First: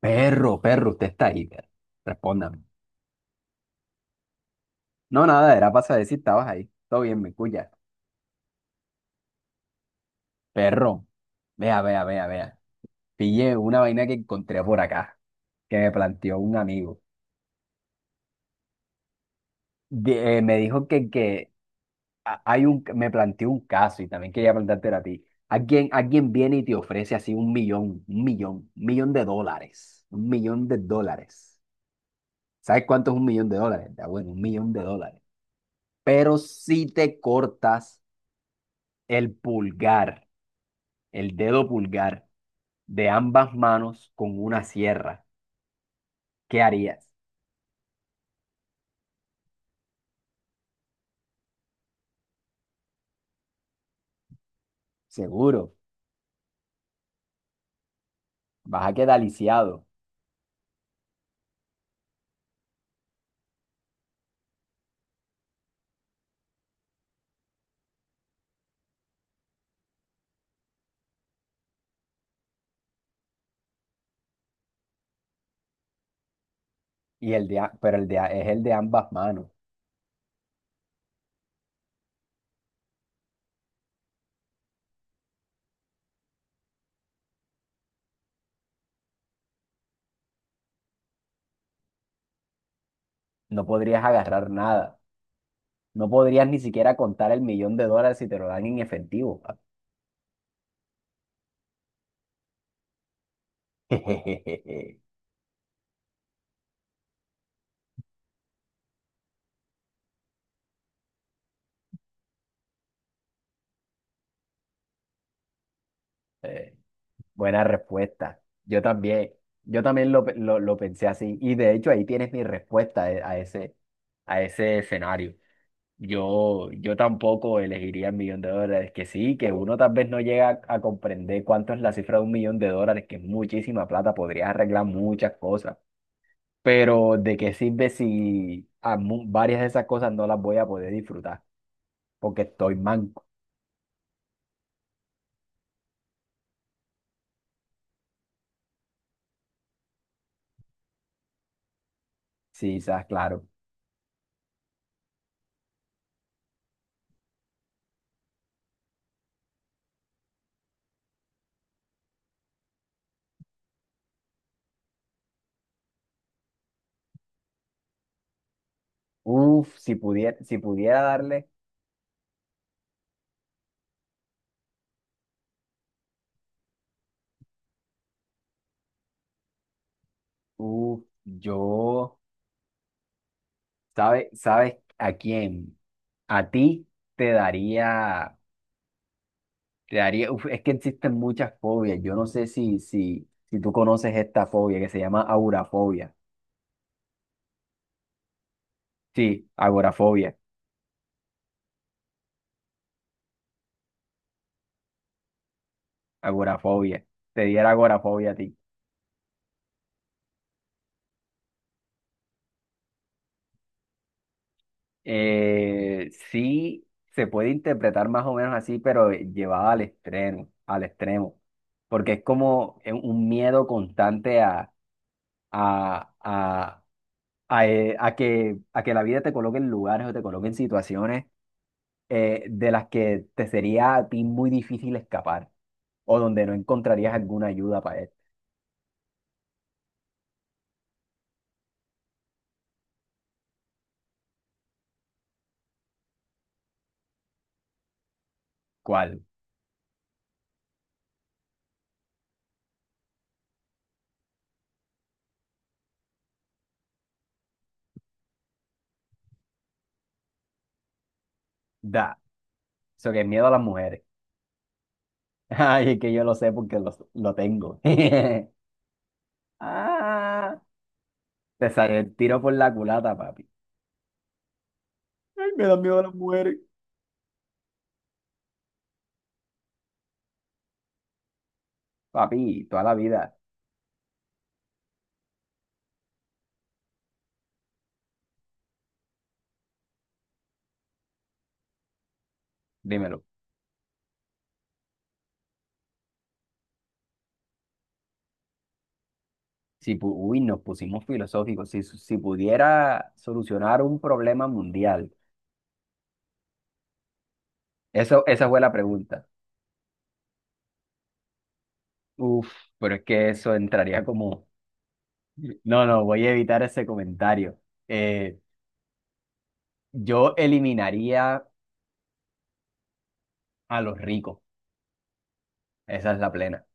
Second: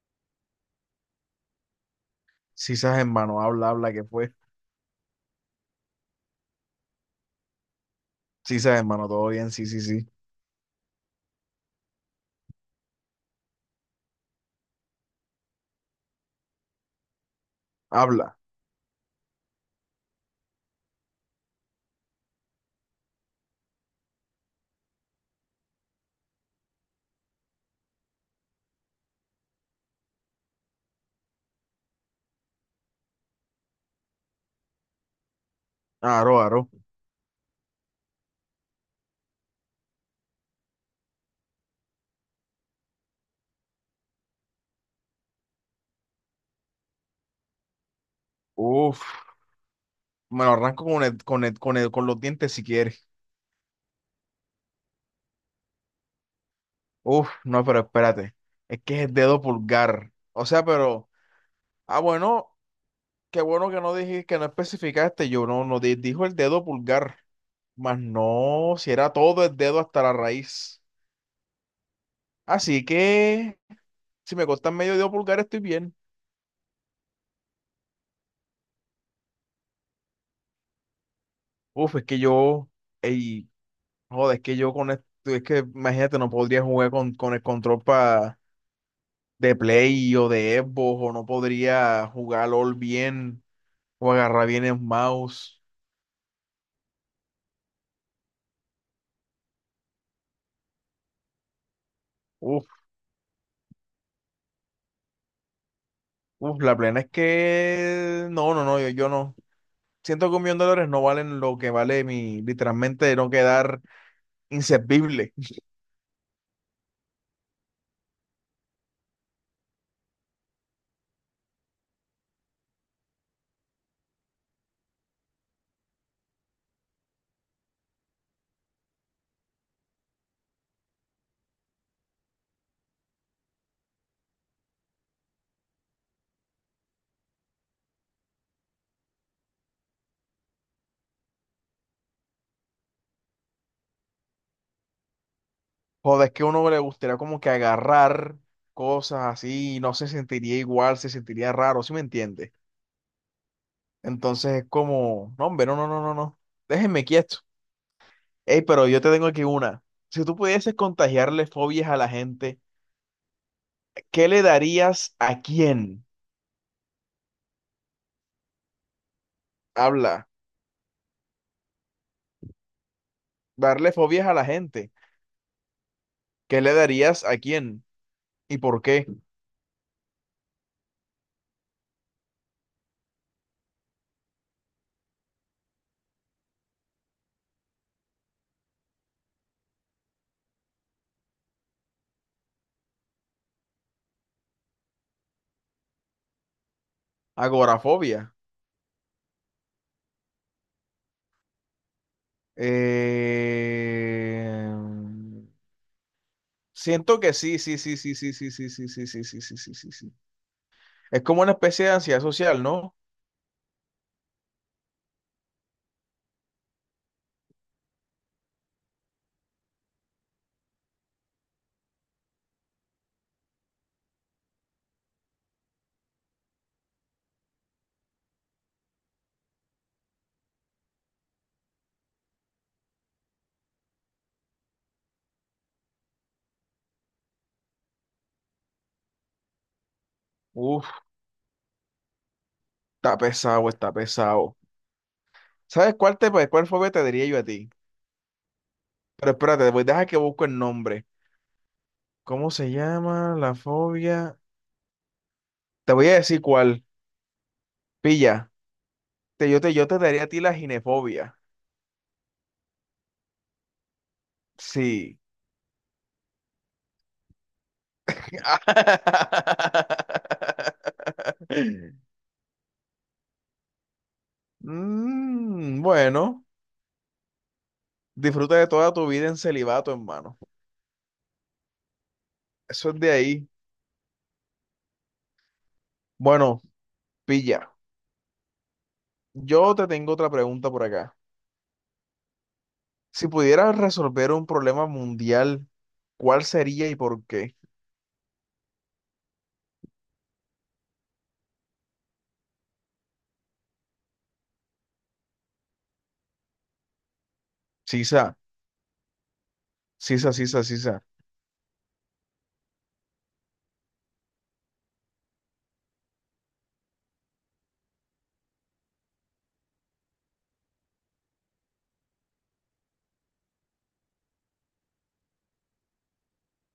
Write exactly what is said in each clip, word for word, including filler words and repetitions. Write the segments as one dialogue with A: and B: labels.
A: Perro, perro, usted está ahí, perro. Respóndame.
B: Sí, sabes, hermano, habla, habla, ¿qué fue?
A: No, nada, era para saber si estabas ahí. Todo bien, me escucha.
B: Sí, sabes, hermano, todo bien, sí, sí, sí.
A: Perro, vea, vea, vea, vea. Pillé una vaina que encontré por acá, que me planteó un amigo.
B: Habla.
A: De- eh, me dijo que, que a- hay un, me planteó un caso y también quería planteártelo a ti. Alguien, alguien viene y te ofrece así un millón, un millón, un millón de dólares, un millón de dólares. ¿Sabes cuánto es un millón de dólares? Ya, bueno, un millón de dólares. Pero
B: Aro, aro.
A: si te cortas el pulgar. el dedo pulgar de ambas manos con una sierra, ¿qué harías?
B: Uf, Me lo arranco con el, con el- con el- con los dientes si quieres.
A: Seguro,
B: Uf, no, pero espérate. Es
A: vas a
B: que es el
A: quedar
B: dedo
A: lisiado,
B: pulgar. O sea, pero. Ah, bueno, qué bueno que no dijiste, que no especificaste. Yo no, no di- Dijo el dedo pulgar. Más no, si era todo el dedo hasta la raíz. Así que, si me cortan medio dedo pulgar, estoy bien.
A: y el de, a- pero el de, a- es el de ambas manos.
B: Uf, es que yo. Ey, joder, es que yo con esto, es que imagínate, no podría jugar con, con el control pa- de Play o de Xbox, o no podría jugar LOL bien,
A: No podrías
B: o agarrar
A: agarrar
B: bien el
A: nada.
B: mouse.
A: No podrías ni siquiera contar el millón de dólares si te lo dan en efectivo.
B: Uf, uf, la plena es que no, no, no, yo, yo no. Siento que un millón de dólares no valen lo que vale mi, literalmente, no quedar inservible.
A: Eh, Buena respuesta. Yo también, yo también lo, pe- lo- lo pensé así. Y de hecho ahí tienes mi respuesta, eh, a ese, a ese, escenario. Yo, yo tampoco elegiría el millón de dólares, que sí, que uno tal vez no llega a, a comprender cuánto es la cifra de un millón de dólares, que es muchísima plata, podrías arreglar muchas cosas, pero ¿de qué sirve si a mu- varias de esas cosas no las voy a poder disfrutar? Porque estoy manco,
B: Joder, es que a uno le gustaría como que agarrar cosas así, y no se sentiría igual, se sentiría raro, ¿sí me entiende?
A: sí, sabes, claro.
B: Entonces es como, no, hombre, no, no, no, no, no. Déjenme quieto. Ey, pero yo te tengo aquí una. Si tú pudieses contagiarle fobias a la gente, ¿qué le darías a quién?
A: Uf, si
B: Habla,
A: pudiera, si pudiera darle,
B: darle fobias a la gente. ¿Qué le darías a quién? ¿Y por qué?
A: uf, yo, ¿sabes, sabes a quién? A ti te daría Te daría, uf, es que existen muchas fobias. Yo no sé si, si, si tú conoces esta fobia que se llama agorafobia.
B: Agorafobia.
A: Sí, agorafobia,
B: Eh,
A: agorafobia.
B: Siento que
A: Te
B: sí,
A: diera
B: sí, sí, sí,
A: agorafobia
B: sí,
A: a
B: sí,
A: ti.
B: sí, sí, sí, sí, sí, sí, sí, sí, sí. Es como una especie de ansiedad social, ¿no?
A: Eh, sí, se puede interpretar más o menos así, pero llevada al extremo, al extremo. Porque es como, eh, un miedo constante a, a, a, a, eh, a que, a que la vida te coloque en lugares o te coloque en situaciones, eh, de las que te sería a ti muy difícil escapar o donde no encontrarías alguna ayuda para él.
B: Uf, Está pesado, está pesado. ¿Sabes cuál te, cuál fobia te diría yo a ti?
A: ¿Cuál?
B: Pero espérate, voy, deja que busco el nombre. ¿Cómo se llama la fobia? Te voy a decir cuál. Pilla. Te, yo, te, yo te daría a ti la ginefobia.
A: Da. Eso que es miedo a las mujeres.
B: Sí.
A: Ay, es que yo lo sé porque lo, lo tengo. Ah, te sale el tiro por la culata, papi. Ay, me da
B: Mm,
A: miedo a las
B: bueno,
A: mujeres.
B: disfruta de toda tu vida en celibato, hermano.
A: Papi, toda
B: Eso
A: la
B: es de
A: vida,
B: ahí. Bueno, pilla. Yo te tengo otra pregunta por acá.
A: dímelo.
B: Si pudieras resolver un problema mundial, ¿cuál sería y por qué?
A: Si, pu- Uy, nos pusimos filosóficos. Si, si pudiera solucionar un problema mundial. Eso,
B: Sisa,
A: esa fue la pregunta.
B: sisa, sisa, sisa.
A: Uf, pero es que eso entraría como... No, no, voy a evitar ese comentario. Eh, yo eliminaría a los ricos, esa es la plena.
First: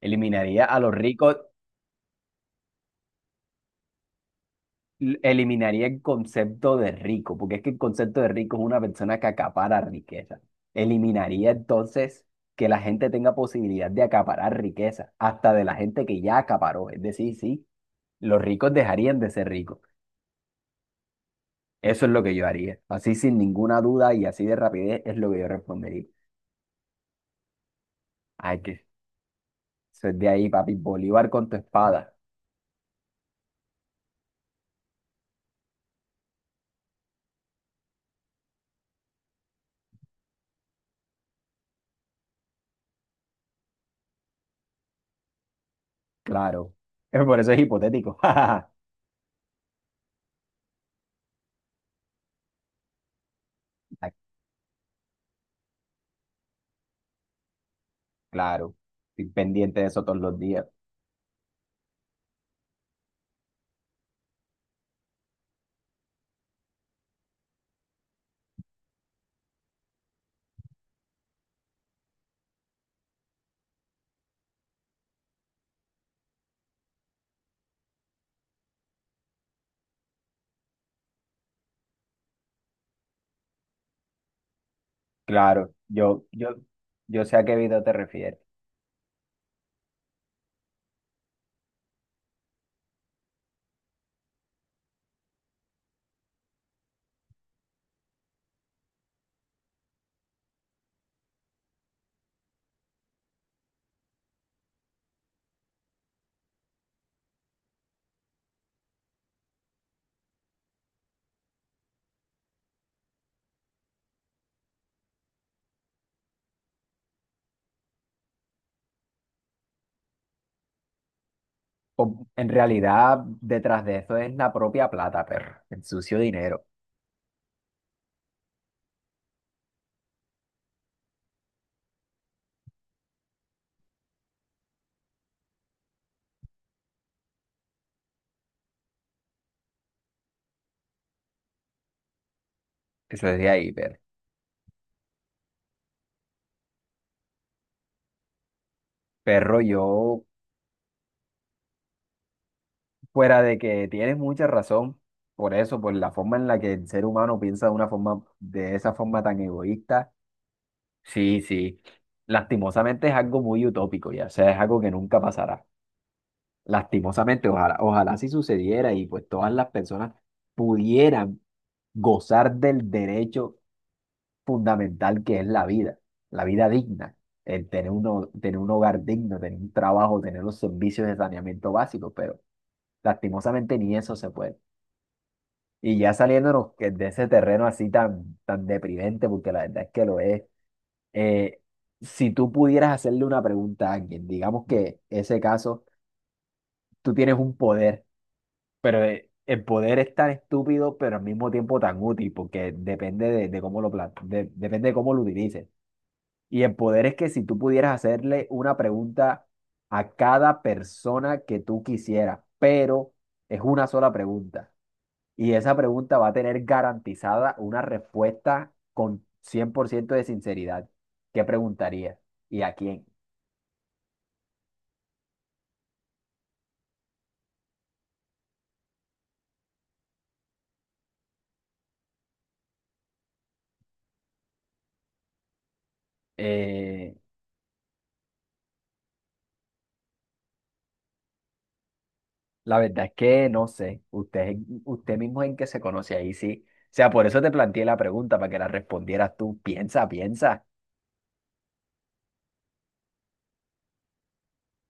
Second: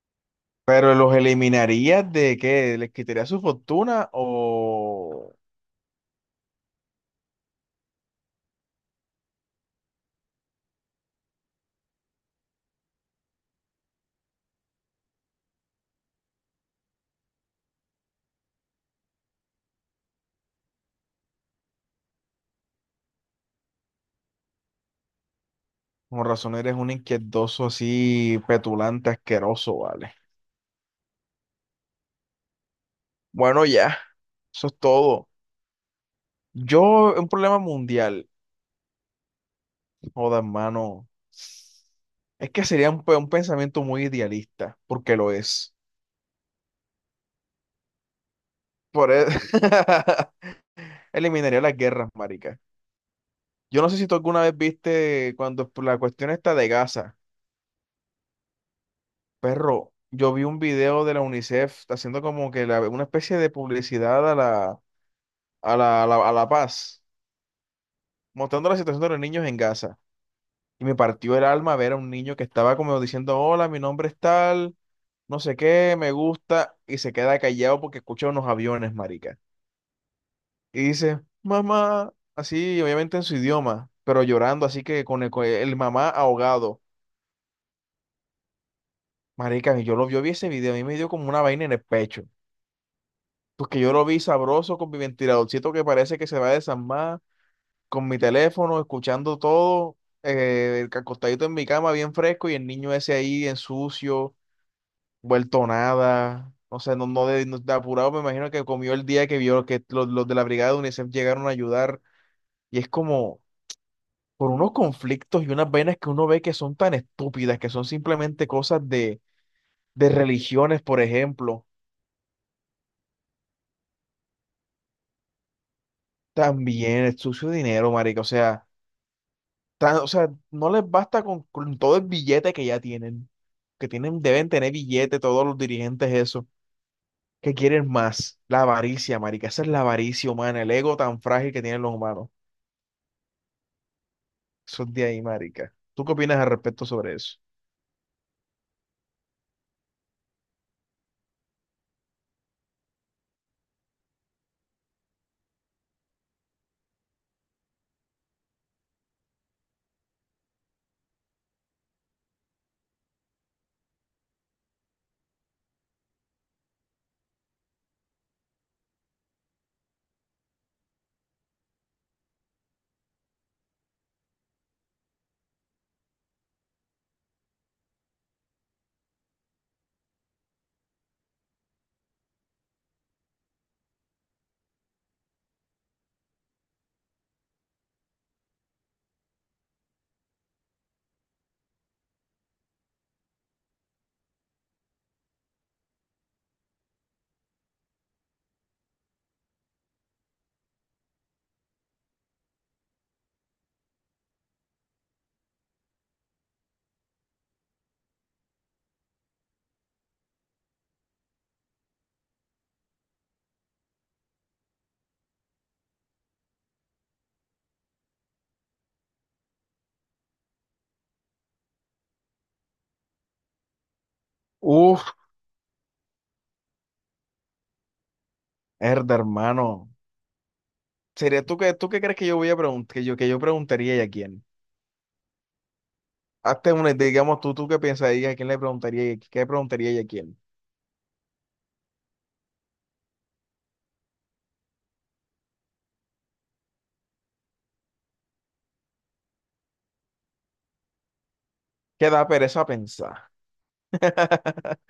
A: Eliminaría a los
B: ¿Pero los
A: ricos,
B: eliminarías de qué? ¿Les quitarías su fortuna
A: l-
B: o
A: eliminaría el concepto de rico, porque es que el concepto de rico es una persona que acapara riqueza. Eliminaría entonces que la gente tenga posibilidad de acaparar riqueza, hasta de la gente que ya acaparó. Es decir, sí, los ricos dejarían de ser ricos. Eso es lo que yo haría. Así sin ninguna duda y así de rapidez es lo que yo respondería.
B: con razón eres un inquietoso así,
A: Ay, que
B: petulante, asqueroso,
A: Eso
B: vale?
A: es de ahí, papi. Bolívar con tu espada.
B: Bueno, ya, eso es todo. Yo, un problema mundial, joda, hermano, es que sería un, pe- un pensamiento muy idealista, porque lo es.
A: Claro. Eh, Por eso es hipotético. Ah,
B: Por eso, eliminaría las guerras, marica. Yo no sé si tú alguna vez viste cuando la cuestión está de Gaza.
A: claro. Estoy pendiente de
B: Perro,
A: eso todos
B: yo
A: los
B: vi un
A: días.
B: video de la UNICEF haciendo como que la- una especie de publicidad a la, a la, a la, a la paz, mostrando la situación de los niños en Gaza. Y me partió el alma ver a un niño que estaba como diciendo, hola, mi nombre es tal, no sé qué, me gusta, y se queda callado porque escucha unos aviones, marica. Y dice, mamá, así, obviamente en su idioma, pero llorando, así que con el, con
A: Claro.
B: el mamá
A: Yo, yo,
B: ahogado.
A: yo sé a qué video te refieres.
B: Marica, yo lo yo vi ese video, a mí me dio como una vaina en el pecho. Pues que yo lo vi sabroso con mi ventiladorcito que parece que se va a desarmar, con mi teléfono, escuchando todo, eh, el acostadito en mi cama bien fresco y el niño ese ahí en sucio, vuelto nada. O sea, no, no, de, no- de apurado, me imagino que comió el día que vio que los, los de la brigada de UNICEF llegaron a ayudar. Y es como por unos conflictos y unas venas que uno ve que son tan estúpidas, que son simplemente cosas de, de religiones, por ejemplo.
A: O- en realidad, detrás de eso es la propia plata, perro. El sucio dinero.
B: También el sucio dinero, marica. O sea, tan- o sea, no les basta con, con todo el billete que ya tienen, que tienen, deben tener billete todos los dirigentes eso, que quieren más, la avaricia, marica, esa es la avaricia humana, el ego tan frágil que tienen los humanos,
A: Eso es de ahí, perro.
B: eso es de ahí, marica. ¿Tú qué opinas al respecto sobre eso?
A: Perro, yo, fuera de que tienes mucha razón, por eso, por la forma en la que el ser humano piensa de una forma, de esa forma tan egoísta. Sí, sí. Lastimosamente es algo muy utópico, ya, o sea, es algo que nunca pasará. Lastimosamente, ojalá, ojalá si sucediera y pues todas las personas pudieran gozar del derecho fundamental que es la vida, la vida digna, el tener un, ho- tener un hogar digno, tener un trabajo, tener los servicios de saneamiento básico, pero lastimosamente ni eso se puede. Y ya saliéndonos que- de ese terreno así tan, tan deprimente, porque la verdad es que lo es. Eh, si tú pudieras hacerle una pregunta a alguien, digamos que ese caso, tú tienes un poder, pero, eh, el poder es tan estúpido, pero al mismo tiempo tan útil, porque depende de, de cómo lo plan- de- depende de cómo lo utilices. Y el poder es que si tú pudieras hacerle una pregunta a cada persona que tú quisieras, pero es una sola pregunta. Y esa pregunta va a tener garantizada una respuesta con cien por ciento de sinceridad. ¿Qué preguntaría ¿Y a quién?
B: Uf, herda, hermano, sería tú que, tú qué crees que yo voy a preguntar, que yo, que yo preguntaría y a quién. Hazte una,
A: Eh,
B: digamos tú, tú qué pensarías, a quién le preguntaría y a- qué preguntaría y a quién.
A: la verdad es que no sé, usted, usted mismo en qué se conoce ahí, sí. O sea, por eso te planteé la pregunta, para que la respondieras tú. Piensa, piensa.
B: ¿Qué da pereza pensar?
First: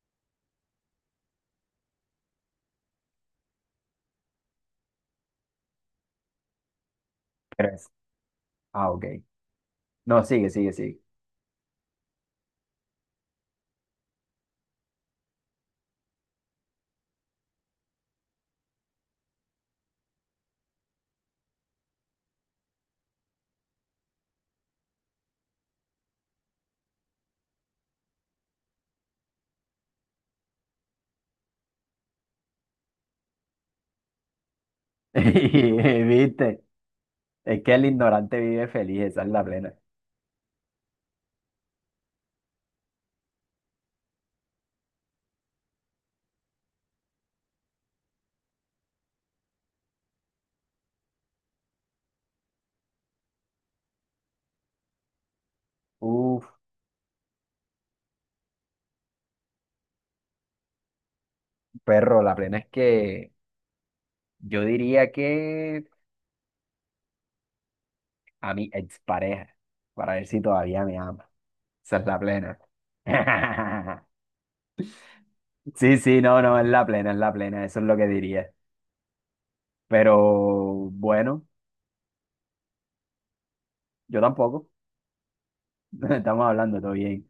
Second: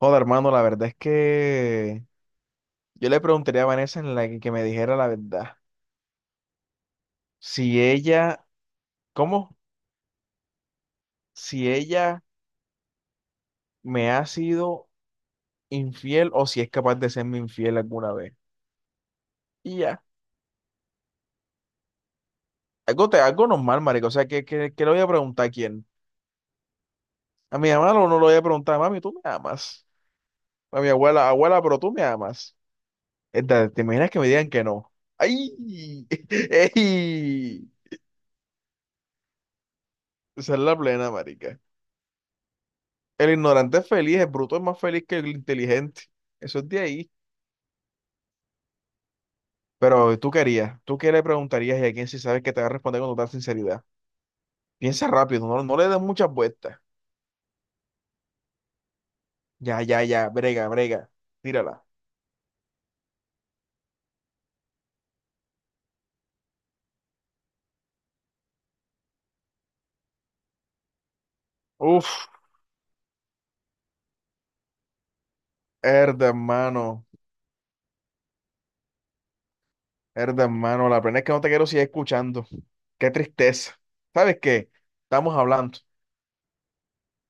B: Joder, hermano, la verdad es que yo le preguntaría a Vanessa en la que, que me dijera la verdad.
A: Pero
B: Si
A: es...
B: ella,
A: Ah, ok.
B: ¿cómo?
A: No, sigue, sigue, sigue.
B: Si ella me ha sido infiel o si es capaz de serme infiel alguna vez. Y ya. Algo, te, algo normal, marico. O sea, ¿qué, qué, qué le voy a preguntar a quién? A mi mamá. ¿O no le voy a preguntar, mami, tú me amas? A mi abuela, abuela, pero tú me amas. Esta, ¿te imaginas que me digan que no? ¡Ay!
A: ¿Viste? Es
B: ¡Ey!
A: que el ignorante vive feliz, esa es la plena.
B: Esa es la plena, marica. El ignorante es feliz, el bruto es más feliz que el inteligente. Eso es de ahí. Pero tú querías, tú qué le preguntarías y a quién si sabes que te va a responder con total sinceridad. Piensa rápido, no, no le des muchas
A: Uf,
B: vueltas. Ya, ya, ya, brega, brega, tírala.
A: perro, la plena es que yo diría que a mi expareja, para ver si todavía me ama. Esa es la
B: Uf,
A: plena. Sí, sí,
B: herda
A: no, no, es la
B: hermano,
A: plena, es la plena, eso es lo que diría.
B: Herda
A: Pero
B: hermano, la pena es que no
A: bueno,
B: te quiero seguir escuchando. Qué tristeza.
A: yo
B: ¿Sabes
A: tampoco.
B: qué? Estamos hablando.
A: Estamos hablando, todo bien.